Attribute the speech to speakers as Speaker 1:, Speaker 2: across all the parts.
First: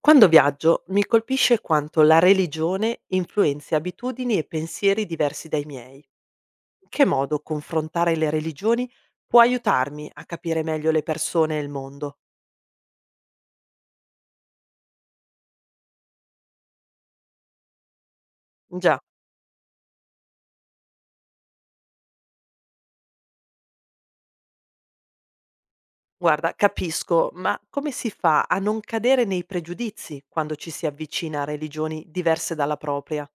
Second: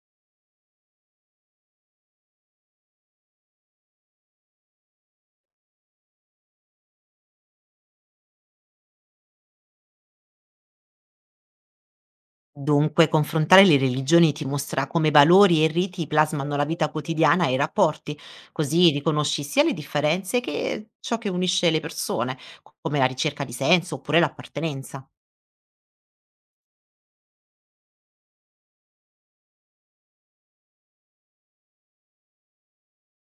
Speaker 1: Quando viaggio mi colpisce quanto la religione influenzi abitudini e pensieri diversi dai miei. In che modo confrontare le religioni può aiutarmi a capire meglio le persone e il mondo?
Speaker 2: Dunque, confrontare le religioni ti mostra come valori e riti plasmano la vita quotidiana e i rapporti, così
Speaker 1: Già,
Speaker 2: riconosci sia le differenze che ciò che unisce le persone, come la ricerca di senso oppure l'appartenenza.
Speaker 1: guarda, capisco, ma come si fa a non cadere nei pregiudizi quando ci si avvicina a religioni diverse dalla propria?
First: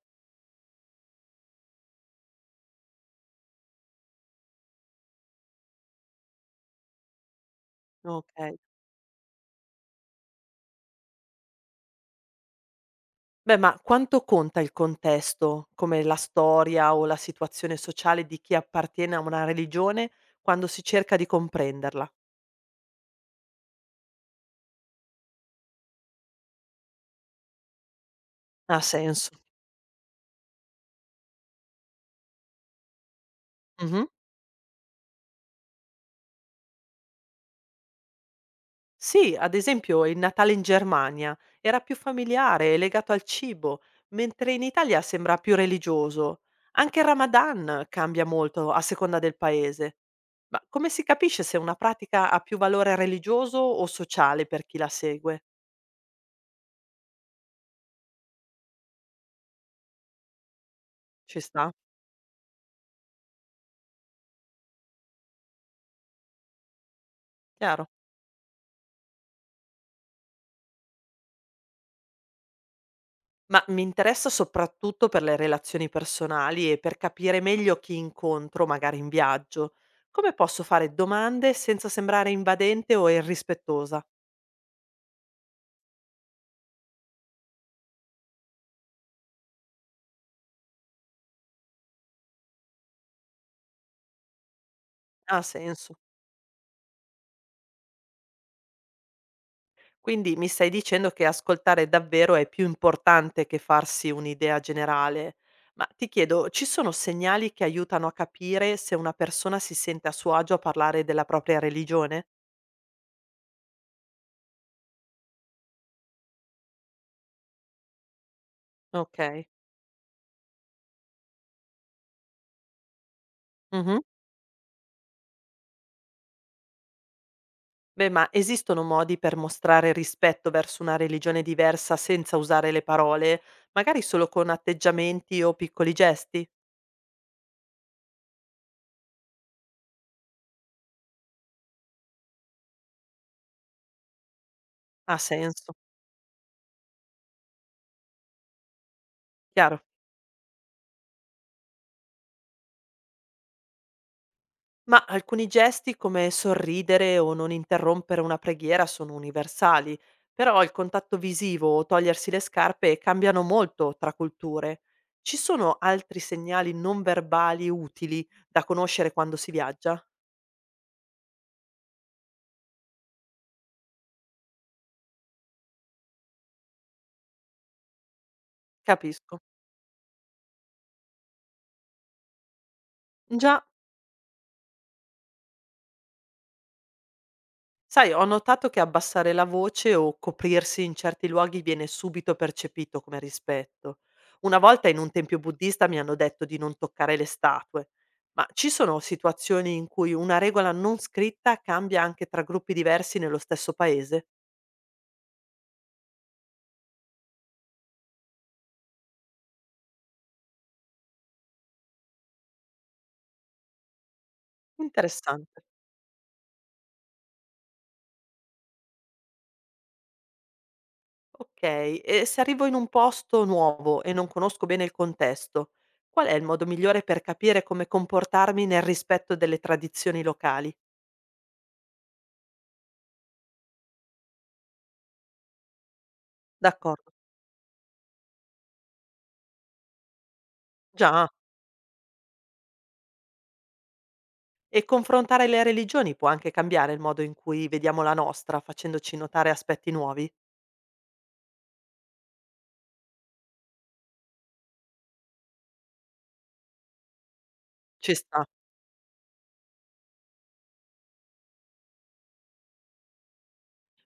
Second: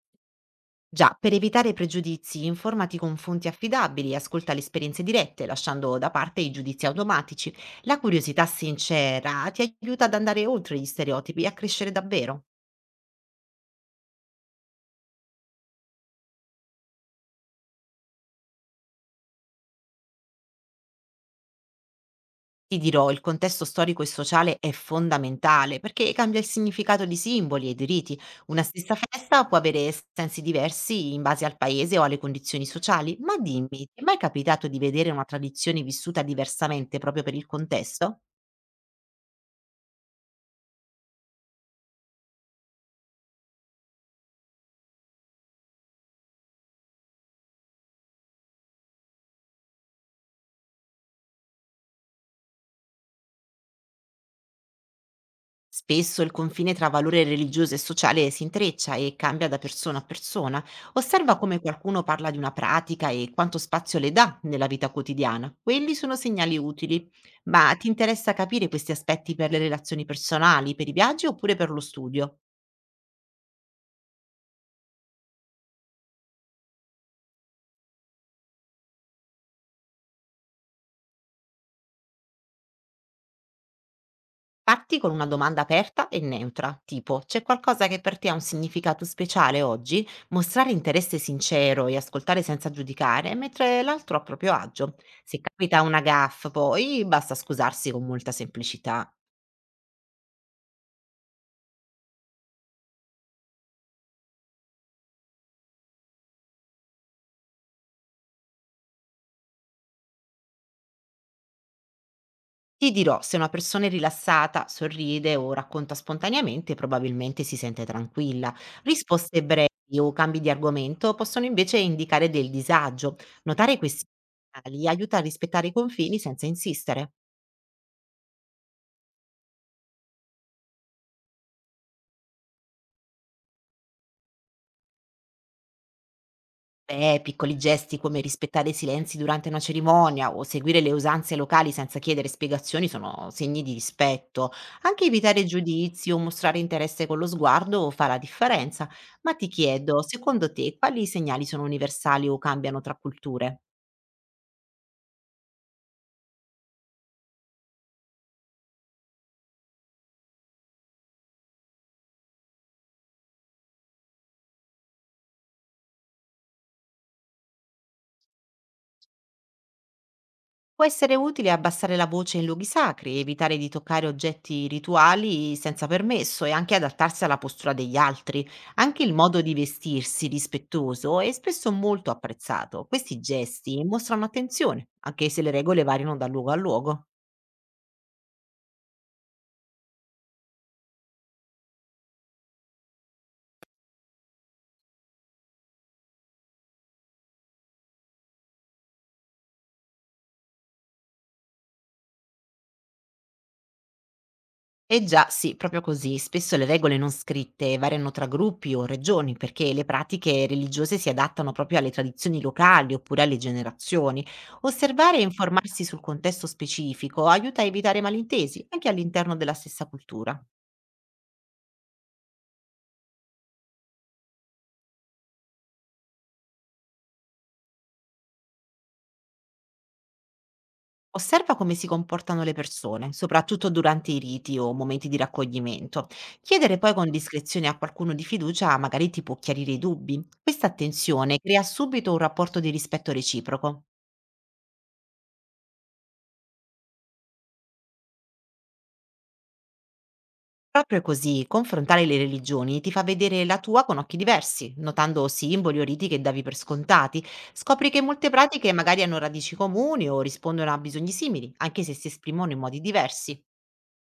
Speaker 2: Già, per evitare pregiudizi, informati con fonti affidabili, ascolta le esperienze dirette, lasciando da parte i giudizi automatici. La curiosità
Speaker 1: Ok.
Speaker 2: sincera ti aiuta ad andare oltre gli stereotipi e a crescere davvero.
Speaker 1: Beh, ma quanto conta il contesto, come la storia o la situazione sociale di chi appartiene a una religione quando si cerca di comprenderla?
Speaker 2: Ti dirò, il contesto storico e sociale è fondamentale perché cambia il significato di simboli e di riti. Una
Speaker 1: Ha
Speaker 2: stessa
Speaker 1: senso.
Speaker 2: festa può avere sensi diversi in base al paese o alle condizioni sociali, ma dimmi, ti è
Speaker 1: Mh-mh.
Speaker 2: mai capitato di vedere una tradizione vissuta diversamente proprio per il contesto?
Speaker 1: Sì, ad esempio il Natale in Germania era più familiare e legato al cibo, mentre in Italia sembra più religioso. Anche il Ramadan cambia molto a seconda del paese. Ma come si capisce se una pratica ha più valore religioso o sociale per chi la segue?
Speaker 2: Spesso il confine tra valore religioso e sociale si intreccia e cambia da persona a persona. Osserva
Speaker 1: Ci
Speaker 2: come
Speaker 1: sta?
Speaker 2: qualcuno parla di una pratica e quanto spazio le dà nella vita quotidiana. Quelli sono segnali utili. Ma ti
Speaker 1: Chiaro.
Speaker 2: interessa capire questi aspetti per le relazioni personali, per i viaggi oppure per lo studio?
Speaker 1: Ma mi interessa soprattutto per le relazioni personali e per capire meglio chi incontro, magari in viaggio. Come posso fare domande senza sembrare invadente o irrispettosa?
Speaker 2: Parti con una domanda aperta e neutra, tipo c'è qualcosa che per te ha un significato speciale oggi? Mostrare interesse sincero e ascoltare senza giudicare, mentre l'altro a proprio agio. Se
Speaker 1: Ha
Speaker 2: capita
Speaker 1: senso.
Speaker 2: una gaffe, poi basta scusarsi con molta semplicità.
Speaker 1: Quindi mi stai dicendo che ascoltare davvero è più importante che farsi un'idea generale. Ma ti chiedo, ci sono segnali che aiutano a capire se una persona si sente a suo agio a parlare della propria religione?
Speaker 2: Ti dirò, se una persona è rilassata, sorride o racconta spontaneamente, probabilmente si sente tranquilla. Risposte
Speaker 1: Okay.
Speaker 2: brevi o cambi di argomento possono invece indicare del disagio. Notare
Speaker 1: Mh-mh.
Speaker 2: questi segnali aiuta a rispettare i confini senza insistere.
Speaker 1: Beh, ma esistono modi per mostrare rispetto verso una religione diversa senza usare le parole, magari solo con atteggiamenti o piccoli gesti?
Speaker 2: Beh, piccoli gesti come rispettare i silenzi durante una cerimonia o seguire le usanze locali senza chiedere spiegazioni sono segni di rispetto. Anche
Speaker 1: Ha
Speaker 2: evitare
Speaker 1: senso,
Speaker 2: giudizi o mostrare interesse con lo sguardo fa la differenza. Ma ti
Speaker 1: chiaro.
Speaker 2: chiedo, secondo te, quali segnali sono universali o cambiano tra culture?
Speaker 1: Ma alcuni gesti come sorridere o non interrompere una preghiera sono universali, però il contatto visivo o togliersi le scarpe cambiano molto tra culture. Ci sono altri segnali non verbali utili da conoscere quando si viaggia?
Speaker 2: Può essere utile abbassare la voce in luoghi sacri, evitare di toccare oggetti rituali senza permesso e anche adattarsi alla postura degli altri. Anche il modo
Speaker 1: Capisco.
Speaker 2: di vestirsi rispettoso è spesso molto apprezzato. Questi
Speaker 1: Già,
Speaker 2: gesti mostrano attenzione, anche se le regole variano da luogo a luogo.
Speaker 1: sai, ho notato che abbassare la voce o coprirsi in certi luoghi viene subito percepito come rispetto. Una volta in un tempio buddista mi hanno detto di non toccare le statue, ma ci sono situazioni in cui una regola non scritta cambia anche tra gruppi diversi nello stesso paese?
Speaker 2: Eh già, sì, proprio così. Spesso le regole non scritte variano tra gruppi o regioni perché le pratiche religiose si adattano proprio alle tradizioni locali oppure alle generazioni. Osservare e
Speaker 1: Interessante.
Speaker 2: informarsi sul contesto specifico aiuta a evitare malintesi anche all'interno della stessa cultura.
Speaker 1: Ok, e se arrivo in un posto nuovo e non conosco bene il contesto, qual è il modo migliore per capire come comportarmi nel rispetto delle tradizioni locali?
Speaker 2: Osserva come si comportano le persone, soprattutto durante i riti o momenti di raccoglimento. Chiedere poi con
Speaker 1: D'accordo.
Speaker 2: discrezione a qualcuno di fiducia magari ti può chiarire i dubbi. Questa
Speaker 1: Già.
Speaker 2: attenzione crea subito un rapporto di rispetto reciproco.
Speaker 1: E confrontare le religioni può anche cambiare il modo in cui vediamo la nostra, facendoci notare aspetti nuovi?
Speaker 2: Proprio così, confrontare le religioni ti fa vedere la tua con occhi diversi, notando simboli o riti che davi per scontati. Scopri che
Speaker 1: Ci
Speaker 2: molte
Speaker 1: sta.
Speaker 2: pratiche magari hanno radici comuni o rispondono a bisogni simili, anche se si esprimono in modi diversi.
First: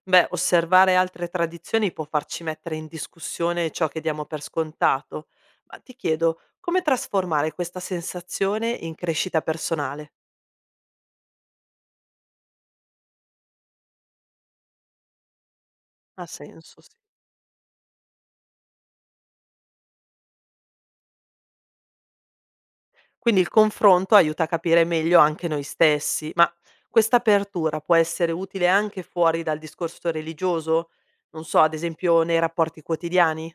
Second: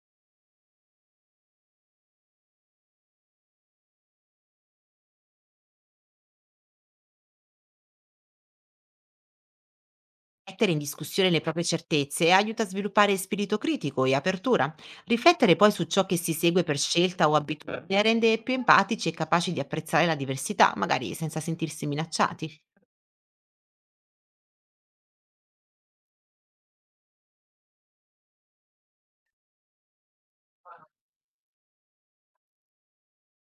Speaker 1: Beh, osservare altre tradizioni può farci mettere in discussione ciò che diamo per scontato. Ma ti chiedo, come trasformare questa sensazione in crescita personale?
Speaker 2: Mettere in discussione le proprie certezze aiuta a sviluppare spirito critico e apertura. Riflettere poi su ciò che
Speaker 1: Ha
Speaker 2: si segue per
Speaker 1: senso, sì.
Speaker 2: scelta o abitudine rende più empatici e capaci di apprezzare la diversità, magari senza sentirsi minacciati.
Speaker 1: Quindi il confronto aiuta a capire meglio anche noi stessi, ma questa apertura può essere utile anche fuori dal discorso religioso? Non so, ad esempio nei rapporti quotidiani?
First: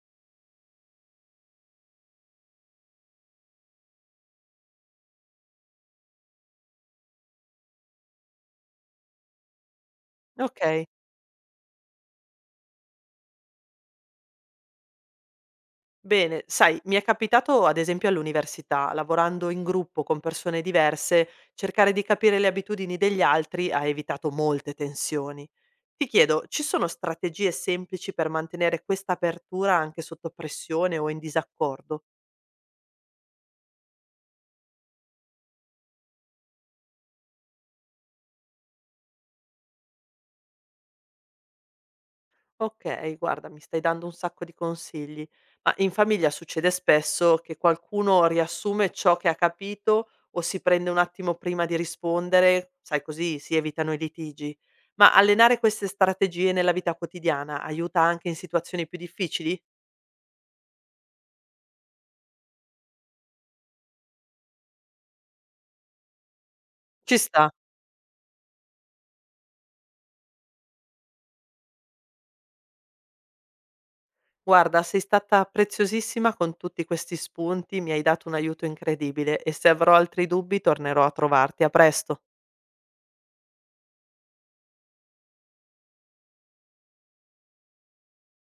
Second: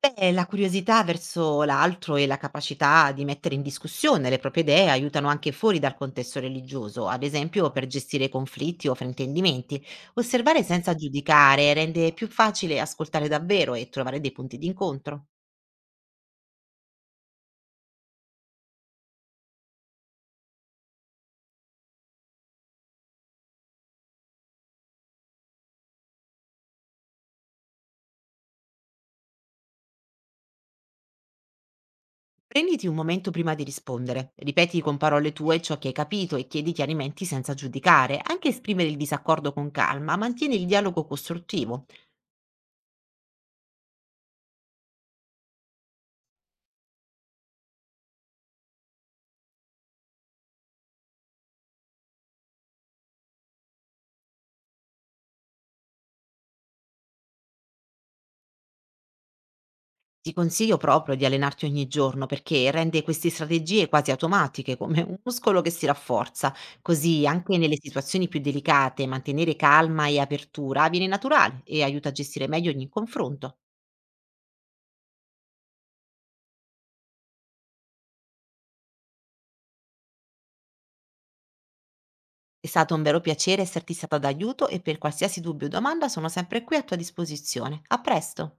Speaker 2: Beh, la curiosità verso l'altro e la capacità di mettere in discussione le proprie idee aiutano anche fuori dal contesto religioso, ad esempio per gestire conflitti o fraintendimenti. Osservare
Speaker 1: Ok.
Speaker 2: senza giudicare rende più facile ascoltare davvero e trovare dei punti d'incontro.
Speaker 1: Bene, sai, mi è capitato ad esempio all'università, lavorando in gruppo con persone diverse, cercare di capire le abitudini degli altri ha evitato molte tensioni. Ti chiedo, ci sono strategie semplici per mantenere questa apertura anche sotto pressione o in disaccordo?
Speaker 2: Prenditi un momento prima di rispondere, ripeti con parole tue ciò che hai capito e chiedi chiarimenti senza giudicare, anche esprimere il disaccordo con calma, mantieni il dialogo costruttivo.
Speaker 1: Okay, guarda, mi stai dando un sacco di consigli. Ma in famiglia succede spesso che qualcuno riassume ciò che ha capito o si prende un attimo prima di rispondere, sai, così si evitano i litigi. Ma allenare queste strategie nella vita quotidiana aiuta anche in situazioni più difficili?
Speaker 2: Ti consiglio proprio di allenarti ogni giorno perché rende queste strategie quasi automatiche, come un muscolo che si rafforza.
Speaker 1: Ci
Speaker 2: Così
Speaker 1: sta.
Speaker 2: anche nelle situazioni più delicate mantenere calma e apertura viene naturale e aiuta a gestire meglio ogni confronto.
Speaker 1: Guarda, sei stata preziosissima con tutti questi spunti, mi hai dato un aiuto incredibile e se avrò altri dubbi tornerò a trovarti. A presto.
Speaker 2: È stato un vero piacere esserti stata d'aiuto e per qualsiasi dubbio o domanda sono sempre qui a tua disposizione. A presto!